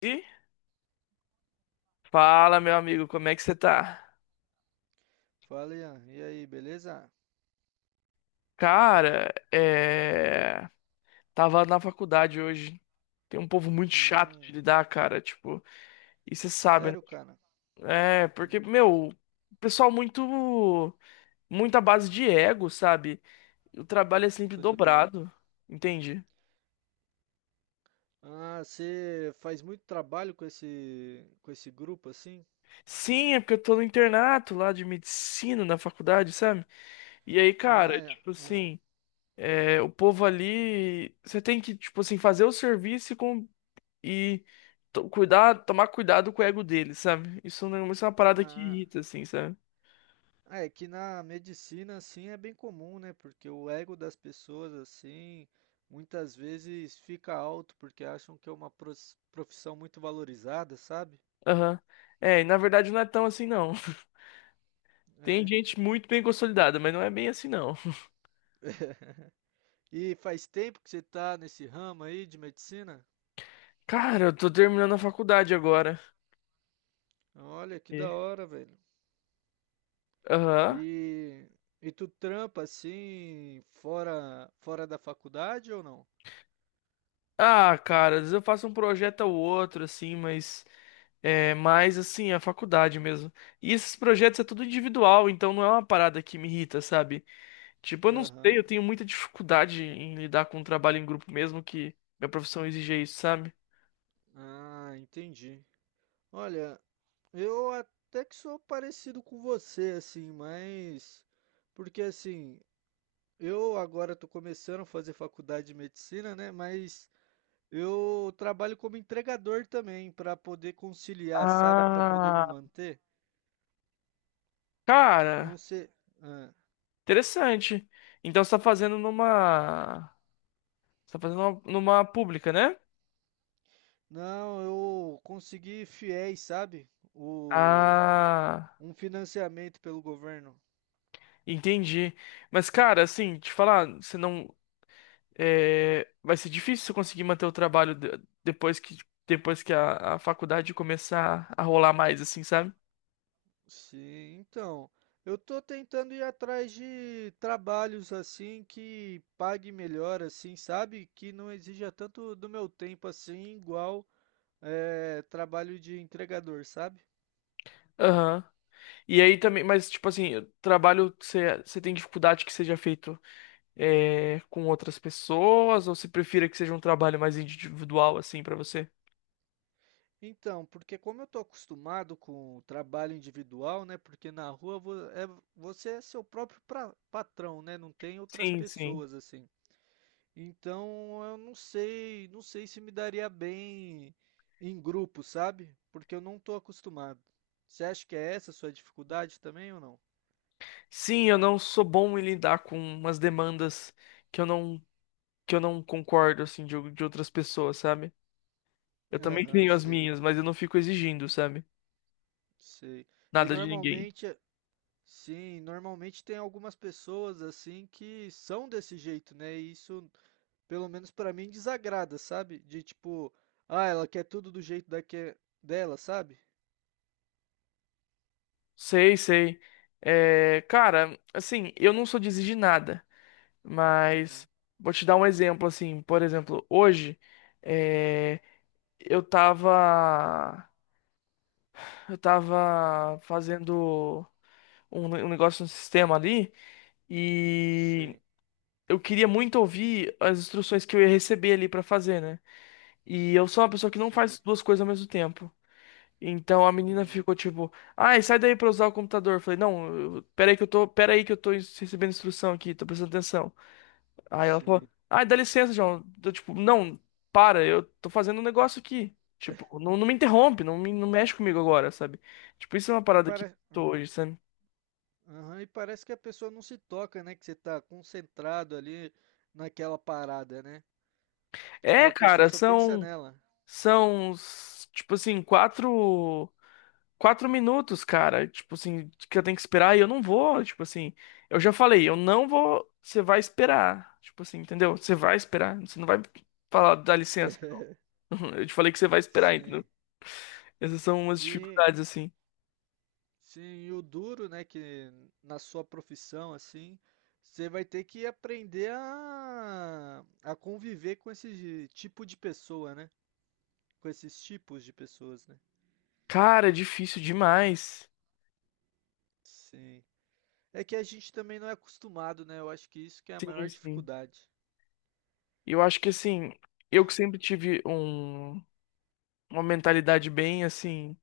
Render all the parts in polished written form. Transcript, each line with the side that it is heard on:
left: E fala, meu amigo, como é que você tá?
right: Fala, Ian. E aí, beleza?
left: Cara, tava na faculdade hoje. Tem um povo muito chato de
right: Hum,
left: lidar, cara, tipo, e você sabe, né?
right: sério, cara?
left: É, porque,
right: Hum,
left: meu, o pessoal muito à base de ego, sabe? O trabalho é sempre
right: tô ligado.
left: dobrado, entende?
right: Ah, você faz muito trabalho com esse grupo assim?
left: Sim, é porque eu tô no internato lá de medicina na faculdade, sabe? E aí, cara,
right: Ah, é.
left: tipo
right: Ah,
left: assim, é, o povo ali, você tem que, tipo assim, fazer o serviço e cuidar, tomar cuidado com o ego dele, sabe? Isso, não, isso é uma parada que
right: ah.
left: irrita, assim, sabe?
right: Ah, é que na medicina assim é bem comum, né? Porque o ego das pessoas assim muitas vezes fica alto porque acham que é uma profissão muito valorizada, sabe?
left: Aham. É, e na verdade não é tão assim, não. Tem
right: É.
left: gente muito bem consolidada, mas não é bem assim, não.
right: E faz tempo que você tá nesse ramo aí de medicina?
left: Cara, eu tô terminando a faculdade agora.
right: Olha que da
left: E-
right: hora, velho.
left: Aham.
right: E, e tu trampa assim fora da faculdade ou não?
left: Ah, cara, às vezes eu faço um projeto ou outro, assim, mas. É mais assim, a faculdade mesmo. E esses projetos é tudo individual, então não é uma parada que me irrita, sabe? Tipo, eu não sei,
right: Aham.
left: eu tenho muita dificuldade em lidar com o trabalho em grupo mesmo que minha profissão exige isso, sabe?
right: Ah, entendi. Olha, eu até que sou parecido com você assim, mas porque assim, eu agora tô começando a fazer faculdade de medicina, né? Mas eu trabalho como entregador também para poder conciliar, sabe? Para poder me
left: Ah,
right: manter. Não
left: cara,
right: sei. Ah,
left: interessante. Então você tá fazendo numa. Você tá fazendo numa pública, né?
right: não, eu consegui fiéis, sabe? O
left: Ah,
right: Um financiamento pelo governo.
left: entendi. Mas, cara, assim, te falar, você não. É, vai ser difícil você conseguir manter o trabalho depois que a faculdade começar a rolar mais, assim, sabe?
right: Sim, então. Eu tô tentando ir atrás de trabalhos assim que pague melhor, assim, sabe? Que não exija tanto do meu tempo assim, igual é, trabalho de entregador, sabe?
left: Aham. E aí também, mas tipo assim, trabalho você tem dificuldade que seja feito é, com outras pessoas ou você prefira que seja um trabalho mais individual assim pra você?
right: Então, porque como eu tô acostumado com o trabalho individual, né? Porque na rua você é seu próprio patrão, né? Não tem outras
left: Sim, sim.
right: pessoas assim. Então eu não sei, não sei se me daria bem em grupo, sabe? Porque eu não tô acostumado. Você acha que é essa a sua dificuldade também ou não?
left: Sim, eu não sou bom em lidar com umas demandas que eu não que eu não concordo assim de outras pessoas, sabe? Eu também
right: Aham,
left: tenho as
right: sei,
left: minhas, mas eu não fico exigindo, sabe?
right: sei. E
left: Nada de ninguém.
right: normalmente, sim, normalmente tem algumas pessoas assim que são desse jeito, né? E isso, pelo menos pra mim, desagrada, sabe? De tipo, ah, ela quer tudo do jeito daque dela, sabe?
left: Sei, sei. É, cara, assim, eu não sou de exigir nada. Mas
right: Uhum,
left: vou te dar um exemplo assim, por exemplo, hoje eh, eu tava eu
right: uhum,
left: tava fazendo um, um negócio no sistema ali e
right: sei,
left: eu queria muito ouvir as instruções que eu ia receber ali pra fazer, né? E eu sou uma pessoa que não
right: sim,
left: faz duas coisas ao mesmo tempo. Então a menina
right: uhum,
left: ficou tipo, ai, sai daí pra usar o computador. Eu falei, não, pera aí que eu tô, pera aí que eu tô recebendo instrução aqui, tô prestando atenção. Aí ela falou,
right: sim.
left: ai, dá licença, João. Eu, tipo, não, para, eu tô fazendo um negócio aqui. Tipo, não, não me interrompe, não, me, não mexe comigo agora, sabe? Tipo, isso é uma
right: E
left: parada que
right: para.
left: eu tô
right: Ah.
left: hoje, sabe?
right: Aham, e parece que a pessoa não se toca, né? Que você tá concentrado ali naquela parada, né? Tipo,
left: É,
right: a pessoa
left: cara,
right: só pensa
left: são,
right: nela.
left: são, s- tipo assim, quatro minutos, cara. Tipo assim, que eu tenho que esperar e eu não vou, tipo assim. Eu já falei, eu não vou, você vai esperar. Tipo assim, entendeu? Você vai esperar, você não vai falar, dá licença. Não." Eu te falei que você vai esperar, entendeu?
right: Sim.
left: Essas são umas
right: E
left: dificuldades, assim.
right: sim, e o duro, né? Que na sua profissão, assim, você vai ter que aprender a conviver com esse tipo de pessoa, né? Com esses tipos de pessoas, né?
left: Cara, é difícil demais.
right: Sim. É que a gente também não é acostumado, né? Eu acho que isso que é a
left: Sim,
right: maior
left: sim.
right: dificuldade.
left: Eu acho que assim, eu que sempre tive um, uma mentalidade bem assim.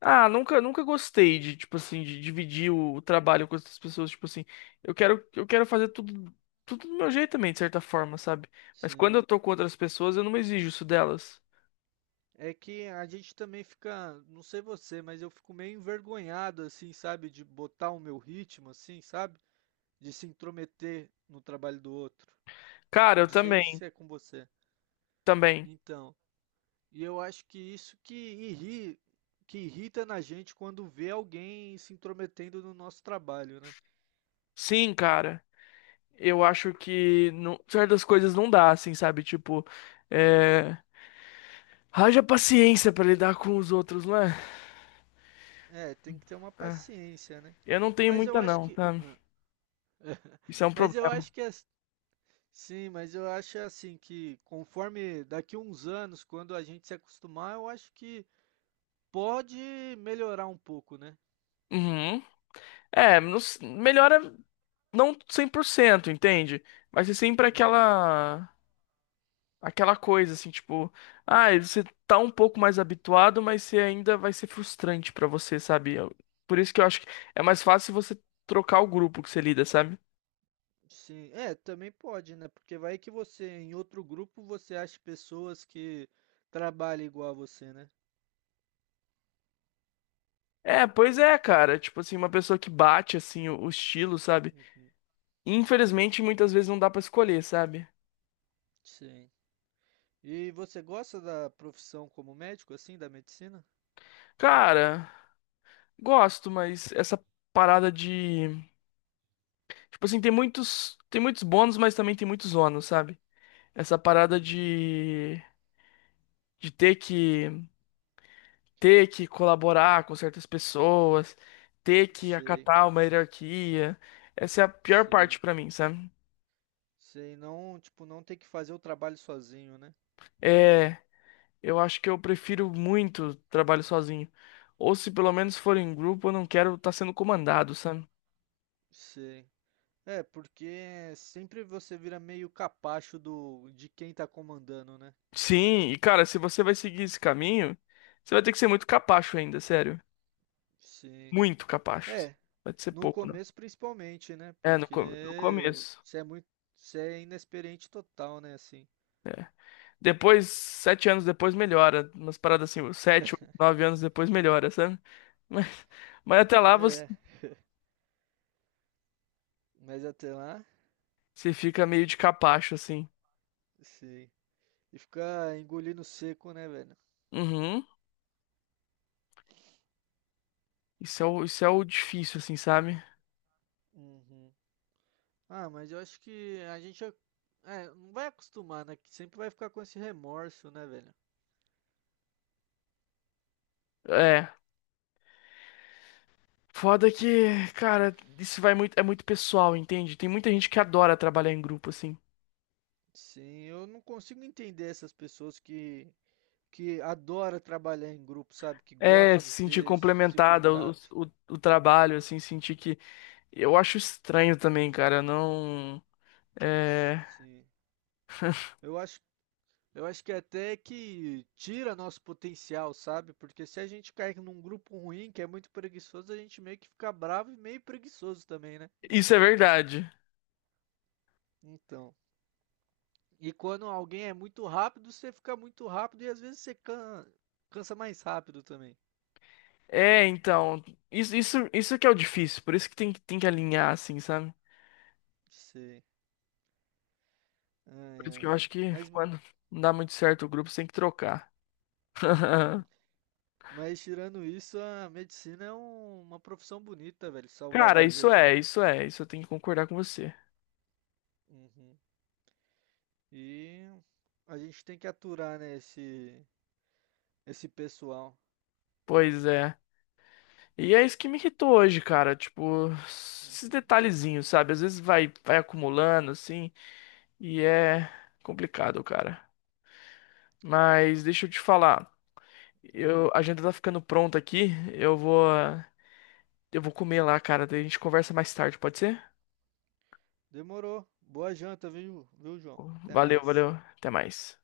left: Ah, nunca, nunca gostei de, tipo assim, de dividir o trabalho com outras pessoas, tipo assim, eu quero fazer tudo, tudo do meu jeito também, de certa forma, sabe? Mas quando eu
right: Sim.
left: tô com outras pessoas, eu não exijo isso delas.
right: É que a gente também fica, não sei você, mas eu fico meio envergonhado, assim, sabe, de botar o meu ritmo, assim, sabe? De se intrometer no trabalho do outro.
left: Cara,
right: Não
left: eu
right: sei
left: também,
right: se é com você.
left: também.
right: Então, e eu acho que que irrita na gente quando vê alguém se intrometendo no nosso trabalho, né?
left: Sim, cara. Eu acho que certas coisas não dá, assim, sabe? Tipo, é. Haja paciência pra lidar com os outros, não é?
right: É, tem que ter uma
left: É.
right: paciência, né?
left: Eu não tenho
right: Mas
left: muita,
right: eu acho
left: não,
right: que,
left: tá?
right: ah,
left: Isso é um
right: mas eu
left: problema.
right: acho que é Sim, mas eu acho assim que conforme daqui uns anos, quando a gente se acostumar, eu acho que pode melhorar um pouco, né?
left: Uhum. É, melhora não 100%, entende? Mas é sempre
right: Uhum.
left: aquela coisa assim, tipo, ah, você tá um pouco mais habituado, mas você ainda vai ser frustrante pra você, sabe? Por isso que eu acho que é mais fácil você trocar o grupo que você lida, sabe?
right: Sim, é, também pode, né? Porque vai que você, em outro grupo, você acha pessoas que trabalham igual a você, né?
left: É, pois é, cara. Tipo assim, uma pessoa que bate assim o estilo, sabe?
right: Uhum.
left: Infelizmente, muitas vezes não dá pra escolher, sabe?
right: Sim. E você gosta da profissão como médico, assim, da medicina?
left: Cara, gosto, mas essa parada de. Tipo assim, tem muitos. Tem muitos bônus, mas também tem muitos ônus, sabe? Essa parada
right: Uhum.
left: de. De ter que. Ter que colaborar com certas pessoas, ter que
right: Sei,
left: acatar uma hierarquia. Essa é a pior parte
right: sei,
left: pra mim, sabe?
right: sei. Não, tipo, não ter que fazer o trabalho sozinho, né?
left: É. Eu acho que eu prefiro muito trabalho sozinho. Ou se pelo menos for em grupo, eu não quero estar sendo comandado, sabe?
right: Sei. É, porque sempre você vira meio capacho do de quem tá comandando, né?
left: Sim, e cara, se você vai seguir esse caminho, você vai ter que ser muito capacho ainda, sério.
right: Sim.
left: Muito capacho.
right: É,
left: Vai ser
right: no
left: pouco, não.
right: começo principalmente, né?
left: É, no
right: Porque
left: começo.
right: você é muito, você é inexperiente total, né, assim.
left: É. Depois, sete anos depois melhora. Umas paradas assim, sete, oito, nove anos depois melhora, sabe? Mas, mas até lá você,
right: É, mas até lá,
left: você fica meio de capacho, assim.
right: sim. E ficar engolindo seco, né, velho?
left: Uhum. Isso é o difícil, assim, sabe?
right: Uhum. Ah, mas eu acho que é, não vai acostumar, né? Que sempre vai ficar com esse remorso, né, velho?
left: É. Foda que, cara, isso vai muito, é muito pessoal, entende? Tem muita gente que adora trabalhar em grupo, assim.
right: Sim, eu não consigo entender essas pessoas que adora trabalhar em grupo, sabe? Que
left: É,
right: gosta
left: se
right: de
left: sentir
right: ter esse
left: complementada o,
right: contato.
left: o, o trabalho, assim, sentir que. Eu acho estranho também, cara, não. É.
right: Sim. Eu acho, eu acho que até que tira nosso potencial, sabe? Porque se a gente cai num grupo ruim, que é muito preguiçoso, a gente meio que fica bravo e meio preguiçoso também, né?
left: Isso é verdade.
right: Então. E quando alguém é muito rápido, você fica muito rápido e às vezes você cansa mais rápido também.
left: É, então. Isso que é o difícil, por isso que tem que alinhar, assim, sabe?
right: Sei. Ai,
left: Por isso que eu
right: ai.
left: acho que
right: Mas.
left: quando não dá muito certo o grupo, você tem que trocar.
right: Uhum. Mas tirando isso, a medicina é uma profissão bonita, velho. Salvar
left: Cara,
right: vidas, né?
left: isso eu tenho que concordar com você.
right: Uhum. E a gente tem que aturar, né, esse pessoal.
left: Pois é. E é isso que me irritou hoje, cara, tipo, esses
right: Uhum.
left: detalhezinhos, sabe? Às vezes vai, vai acumulando, assim. E é complicado, cara. Mas deixa eu te falar.
right: Ah,
left: Eu, a agenda tá ficando pronta aqui. Eu vou comer lá, cara. Daí a gente conversa mais tarde, pode ser?
right: demorou. Boa janta, viu, João? Até
left: Valeu, valeu.
right: mais.
left: Até mais.